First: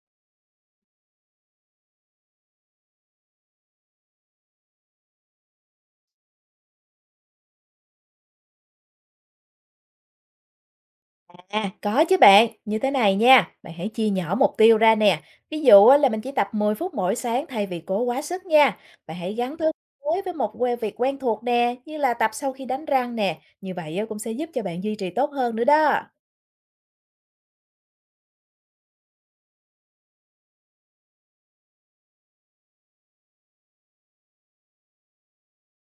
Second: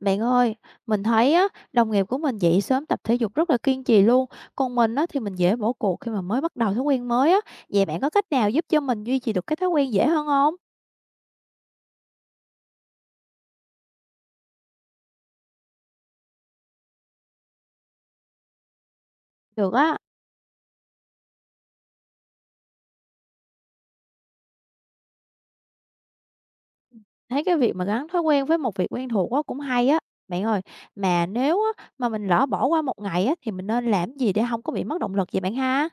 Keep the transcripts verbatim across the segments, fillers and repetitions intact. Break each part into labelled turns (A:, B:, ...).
A: Bạn ơi, mình thấy á, đồng nghiệp của mình dậy sớm tập thể dục rất là kiên trì luôn. Còn mình á, thì mình dễ bỏ cuộc khi mà mới bắt đầu thói quen mới á. Vậy bạn có cách nào giúp cho mình duy trì được cái thói quen dễ hơn không?
B: À, có chứ bạn, như thế này nha, bạn hãy chia nhỏ mục tiêu ra nè. Ví dụ á, là mình chỉ tập mười phút mỗi sáng thay vì cố quá sức nha. Bạn hãy gắn thói
A: Được á,
B: mới với một que- việc quen thuộc nè, như là tập sau khi đánh răng nè. Như vậy á, cũng sẽ giúp cho bạn duy trì tốt hơn nữa đó.
A: thấy cái việc mà gắn thói quen với một việc quen thuộc á, cũng hay á. Bạn ơi, mà nếu á, mà mình lỡ bỏ qua một ngày á, thì mình nên làm gì để không có bị mất động lực vậy bạn ha?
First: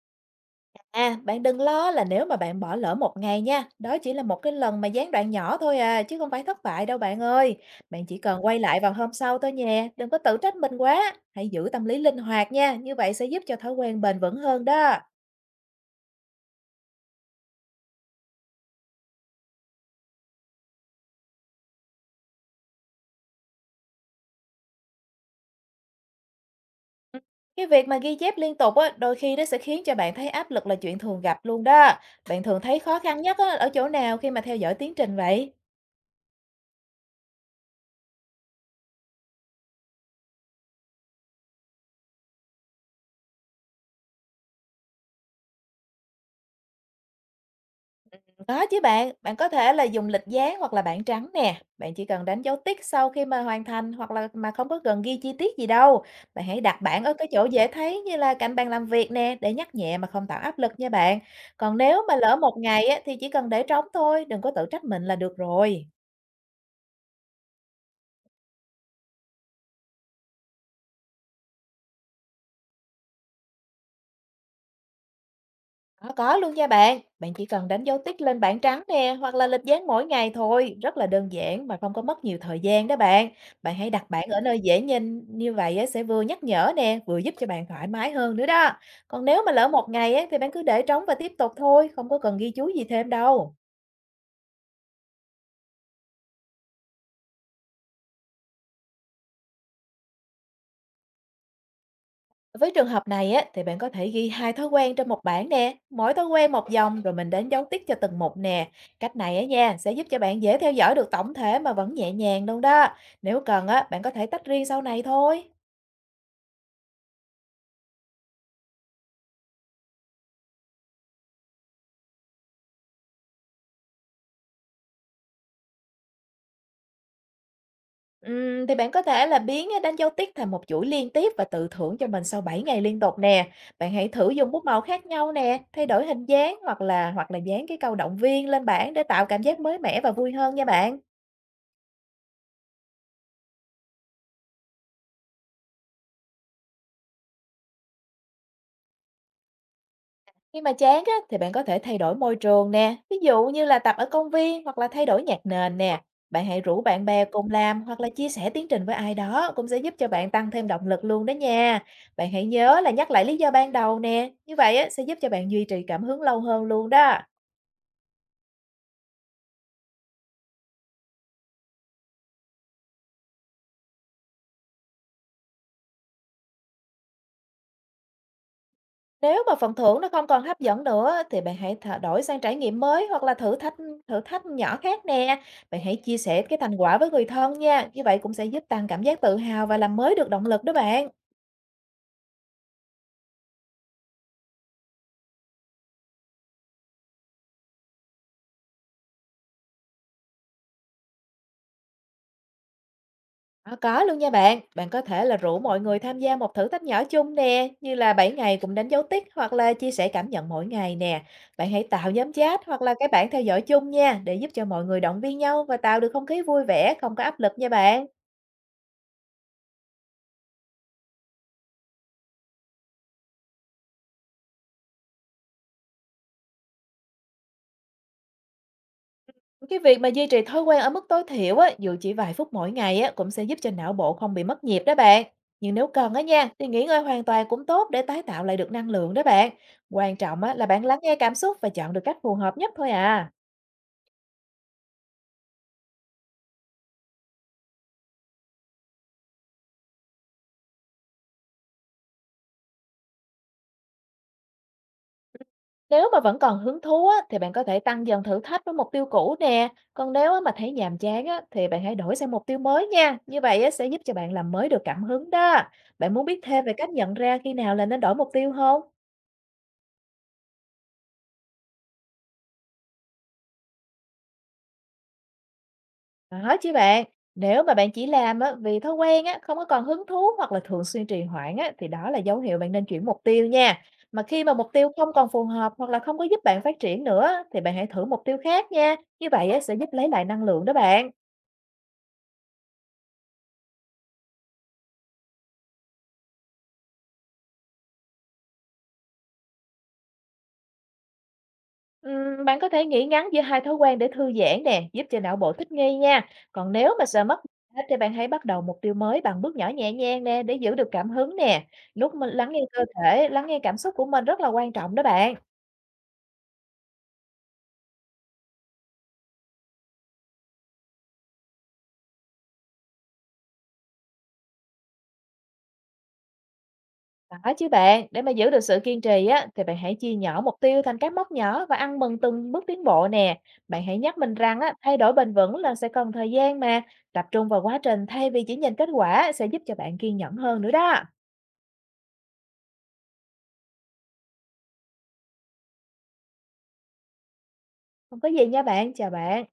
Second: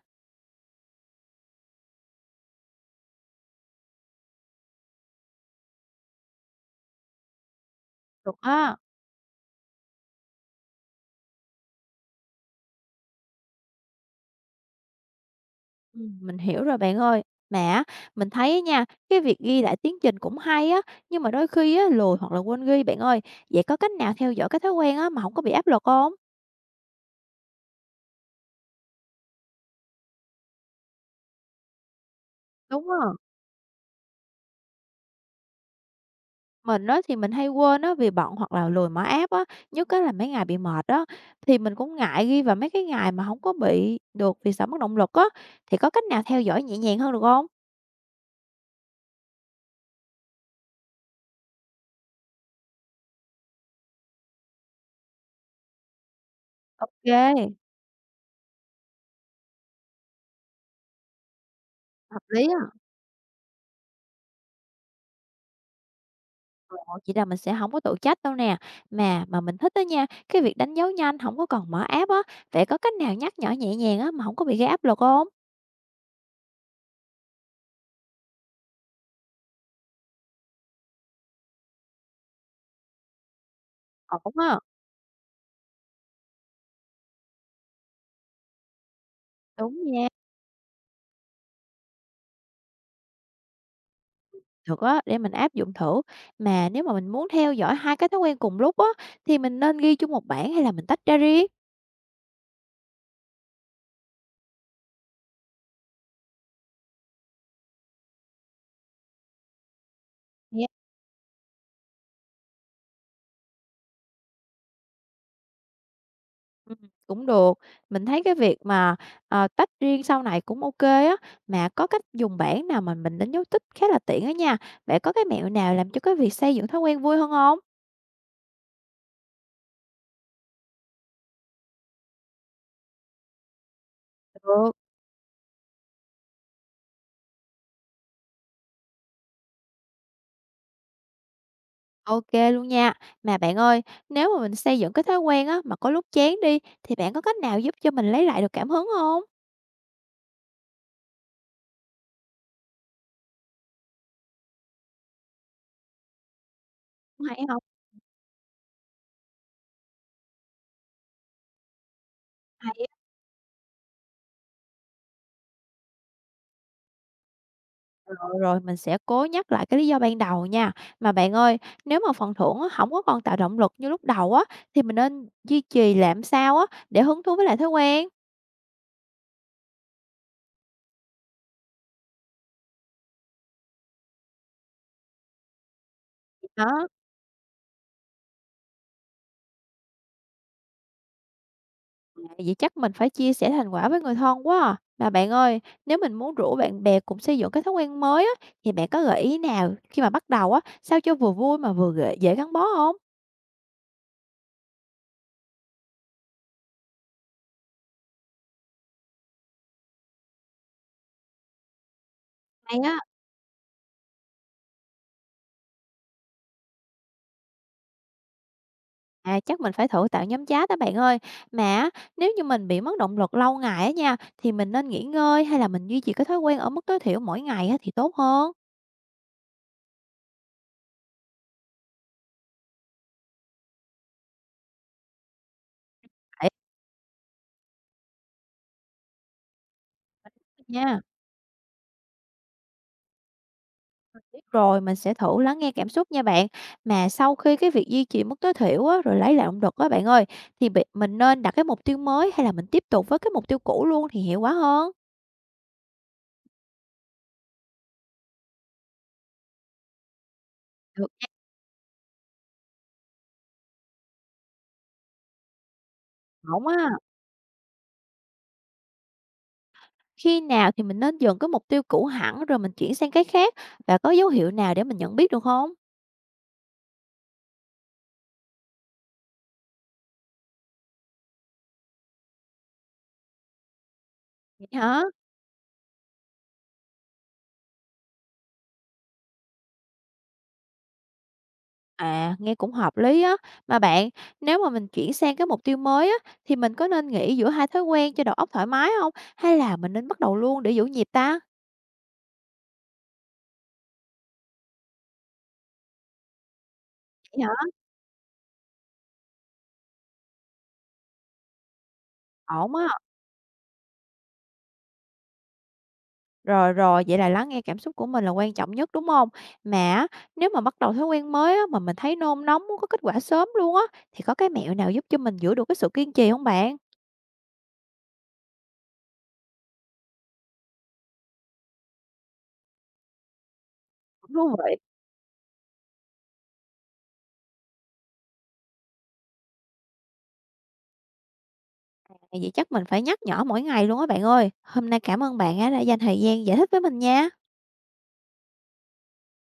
B: À, bạn đừng lo là nếu mà bạn bỏ lỡ một ngày nha, đó chỉ là một cái lần mà gián đoạn nhỏ thôi à, chứ không phải thất bại đâu bạn ơi. Bạn chỉ
A: Được
B: cần quay
A: á.
B: lại vào hôm sau thôi nhé, đừng có tự trách mình quá. Hãy giữ tâm lý linh hoạt nha, như vậy sẽ giúp cho thói quen bền vững hơn đó.
A: Ừm, mình hiểu rồi bạn ơi. Mà á, mình thấy á nha, cái việc ghi lại tiến trình cũng hay á, nhưng mà đôi khi á, lười hoặc là quên ghi bạn ơi. Vậy có cách nào theo dõi cái thói quen á, mà không có bị áp lực không?
B: Ừm, cái việc mà ghi chép liên tục á, đôi khi nó sẽ khiến cho bạn thấy áp lực là chuyện thường gặp luôn đó. Bạn thường thấy
A: Đúng
B: khó
A: rồi.
B: khăn nhất á, ở chỗ nào khi mà theo dõi tiến trình vậy?
A: Mình á, thì mình hay quên á, vì bận hoặc là lười mở app á, nhất á, là mấy ngày bị mệt á, thì mình cũng ngại ghi vào mấy cái ngày mà không có bị được vì sợ mất động lực á. Thì có cách nào theo dõi nhẹ nhàng hơn được không?
B: Có chứ bạn, bạn có thể là dùng lịch dán hoặc là bảng trắng nè. Bạn chỉ cần đánh dấu tích sau khi mà hoàn thành hoặc là mà không có cần ghi chi tiết gì đâu. Bạn hãy đặt bảng ở cái chỗ
A: OK,
B: dễ thấy như là cạnh bàn làm việc nè để nhắc nhẹ mà không tạo áp lực nha bạn. Còn nếu mà
A: hợp
B: lỡ
A: lý
B: một
A: á.
B: ngày á, thì chỉ cần để trống thôi, đừng có tự trách mình là được rồi.
A: Vậy là mình sẽ không có tự trách đâu nè. Mà mà mình thích đó nha, cái việc đánh dấu nhanh không có còn mở app á, vậy có cách nào nhắc nhở nhẹ nhàng á mà không có bị gây áp lực không?
B: Có, có luôn nha bạn. Bạn chỉ cần đánh dấu tích lên bảng trắng nè hoặc là lịch dán mỗi ngày thôi. Rất là đơn giản mà không có mất nhiều thời gian đó bạn. Bạn hãy đặt bảng
A: Ổn
B: ở nơi
A: á,
B: dễ nhìn như vậy á, sẽ vừa nhắc nhở nè, vừa giúp cho bạn thoải mái hơn nữa đó. Còn nếu mà lỡ
A: đúng
B: một
A: nha,
B: ngày á, thì bạn cứ để trống và tiếp tục thôi, không có cần ghi chú gì thêm đâu.
A: được á, để mình áp dụng thử. Mà nếu mà mình muốn theo dõi hai cái thói quen cùng lúc á, thì mình nên ghi chung một bảng hay là mình tách ra riêng?
B: Với trường hợp này á, thì bạn có thể ghi hai thói quen trên một bảng nè, mỗi thói quen một dòng rồi mình đánh dấu tích cho từng mục nè. Cách này á nha, sẽ giúp cho bạn dễ
A: Yeah,
B: theo dõi được tổng thể mà vẫn nhẹ nhàng luôn đó. Nếu cần á, bạn có thể tách riêng sau này thôi.
A: ừm, cũng được. Mình thấy cái việc mà, ờ, tách riêng sau này cũng ok á, mà có cách dùng bảng nào mà mình đánh dấu tích khá là tiện á nha. Bạn có cái mẹo nào làm cho cái việc xây dựng thói quen vui hơn không?
B: Ừm, thì bạn có thể là biến á, đánh dấu tích thành một chuỗi liên tiếp và tự thưởng cho mình sau bảy ngày liên tục nè. Bạn hãy thử dùng bút
A: Ừ.
B: màu khác nhau nè, thay đổi hình dáng hoặc là hoặc là dán cái câu động viên lên bảng để tạo cảm giác mới mẻ và vui hơn nha bạn.
A: OK luôn nha. Mà bạn ơi, nếu mà mình xây dựng cái thói quen á, mà có lúc chán đi, thì bạn có cách nào giúp cho mình lấy lại được cảm hứng không?
B: Khi mà chán á, thì bạn có thể thay đổi môi trường nè, ví dụ như là tập ở công viên hoặc là thay đổi nhạc nền nè. Bạn hãy rủ bạn bè
A: Cũng hay
B: cùng
A: hông?
B: làm hoặc là chia sẻ tiến trình với ai đó cũng sẽ giúp cho bạn tăng thêm động lực luôn đó nha. Bạn hãy nhớ
A: Hay
B: là
A: á.
B: nhắc lại lý do ban đầu nè, như vậy á, sẽ giúp cho bạn duy trì cảm hứng lâu hơn luôn đó.
A: Rồi, rồi, mình sẽ cố nhắc lại cái lý do ban đầu nha. Mà bạn ơi, nếu mà phần thưởng á, hổng có còn tạo động lực như lúc đầu á, thì mình nên duy trì làm sao á, để hứng thú với lại thói quen?
B: Nếu mà phần thưởng nó không còn hấp dẫn nữa thì bạn hãy thả- đổi sang trải nghiệm mới hoặc là thử thách thử thách nhỏ khác nè. Bạn hãy chia sẻ cái thành
A: Đó,
B: quả với người thân nha, như vậy cũng sẽ giúp tăng cảm giác tự hào và làm mới được động lực đó bạn.
A: vậy chắc mình phải chia sẻ thành quả với người thân quá à. Mà bạn ơi, nếu mình muốn rủ bạn bè cùng xây dựng cái thói quen mới á, thì bạn có gợi ý nào khi mà bắt đầu á, sao cho vừa vui mà vừa ghệ dễ gắn bó không?
B: Có, có luôn nha bạn. Bạn có thể là rủ mọi người tham gia một thử thách nhỏ chung nè, như là bảy ngày cùng đánh dấu tích hoặc là chia sẻ cảm nhận mỗi ngày nè. Bạn hãy tạo nhóm chat
A: Hay
B: hoặc là
A: á,
B: cái bảng theo dõi chung nha, để giúp cho mọi người động viên nhau và tạo được không khí vui vẻ, không có áp lực nha bạn.
A: à, chắc mình phải thử tạo nhóm chat á bạn ơi. Mà á, nếu như mình bị mất động lực lâu ngày á nha, thì mình nên nghỉ ngơi hay là mình duy trì cái thói quen ở mức tối thiểu mỗi ngày á thì tốt hơn?
B: Cái việc mà duy trì thói quen ở mức tối thiểu á, dù chỉ vài phút mỗi ngày á, cũng sẽ giúp cho não bộ không bị mất nhịp đó bạn. Nhưng nếu cần á nha,
A: Để
B: thì nghỉ ngơi hoàn toàn cũng tốt để tái tạo lại được năng lượng đó bạn. Quan trọng á, là bạn lắng
A: nha.
B: nghe cảm xúc và chọn được cách phù hợp nhất thôi à.
A: Mình biết rồi, mình sẽ thử lắng nghe cảm xúc nha bạn. Mà sau khi cái việc duy trì mức tối thiểu á, rồi lấy lại động lực á bạn ơi, thì bị- mình nên đặt cái mục tiêu mới hay là mình tiếp tục với cái mục tiêu cũ luôn thì hiệu quả hơn?
B: Nếu mà vẫn còn hứng thú á, thì bạn có thể tăng dần thử thách với mục tiêu cũ nè. Còn nếu á, mà thấy nhàm
A: Được
B: chán
A: nha.
B: á, thì bạn hãy đổi sang mục tiêu mới nha. Như vậy á, sẽ giúp cho bạn làm mới được cảm hứng đó. Bạn muốn biết thêm
A: Ổn
B: về
A: á.
B: cách nhận ra khi nào là nên đổi mục tiêu không?
A: Khi nào thì mình nên dừng cái mục tiêu cũ hẳn rồi mình chuyển sang cái khác và có dấu hiệu nào để mình nhận biết được không?
B: Có chứ bạn. Nếu mà bạn chỉ làm á, vì thói quen á, không có còn hứng thú hoặc là thường xuyên trì hoãn á, thì đó là dấu hiệu bạn nên chuyển mục tiêu nha. Mà khi mà
A: Vậy
B: mục tiêu
A: hả?
B: không còn phù hợp hoặc là không có giúp bạn phát triển nữa thì bạn hãy thử mục tiêu khác nha. Như vậy á, sẽ giúp lấy lại năng lượng đó bạn.
A: À, nghe cũng hợp lý á. Mà bạn, nếu mà mình chuyển sang cái mục tiêu mới á, thì mình có nên nghỉ giữa hai thói quen cho đầu óc thoải mái không? Hay là mình nên bắt đầu luôn để giữ nhịp ta?
B: Ừm, bạn có thể nghỉ ngắn giữa hai thói quen để thư giãn nè, giúp cho não bộ thích nghi nha. Còn nếu mà sợ mất
A: Vậy hả?
B: hết thì bạn hãy bắt đầu mục tiêu mới bằng bước nhỏ nhẹ nhàng nè để giữ được cảm hứng nè. Lúc mình lắng nghe
A: Ổn
B: cơ
A: á.
B: thể, lắng nghe cảm xúc của mình rất là quan trọng đó bạn.
A: Rồi, rồi, vậy là lắng nghe cảm xúc của mình là quan trọng nhất, đúng không? Mà á, nếu mà bắt đầu thói quen mới á, mà mình thấy nôn nóng muốn có kết quả sớm luôn á, thì có cái mẹo nào giúp cho mình giữ được cái sự kiên trì không bạn?
B: Đó chứ bạn, để mà giữ được sự kiên trì á thì bạn hãy chia nhỏ mục tiêu thành các mốc nhỏ và ăn mừng từng bước tiến bộ nè. Bạn hãy nhắc mình
A: Đúng
B: rằng á
A: vậy.
B: thay đổi bền vững là sẽ cần thời gian mà, tập trung vào quá trình thay vì chỉ nhìn kết quả sẽ giúp cho bạn kiên nhẫn hơn nữa đó.
A: À, vậy chắc mình phải nhắc nhở mỗi ngày luôn á bạn ơi. Hôm nay cảm ơn bạn á, đã dành thời gian giải thích với mình nha.
B: Không có gì nha bạn, chào bạn.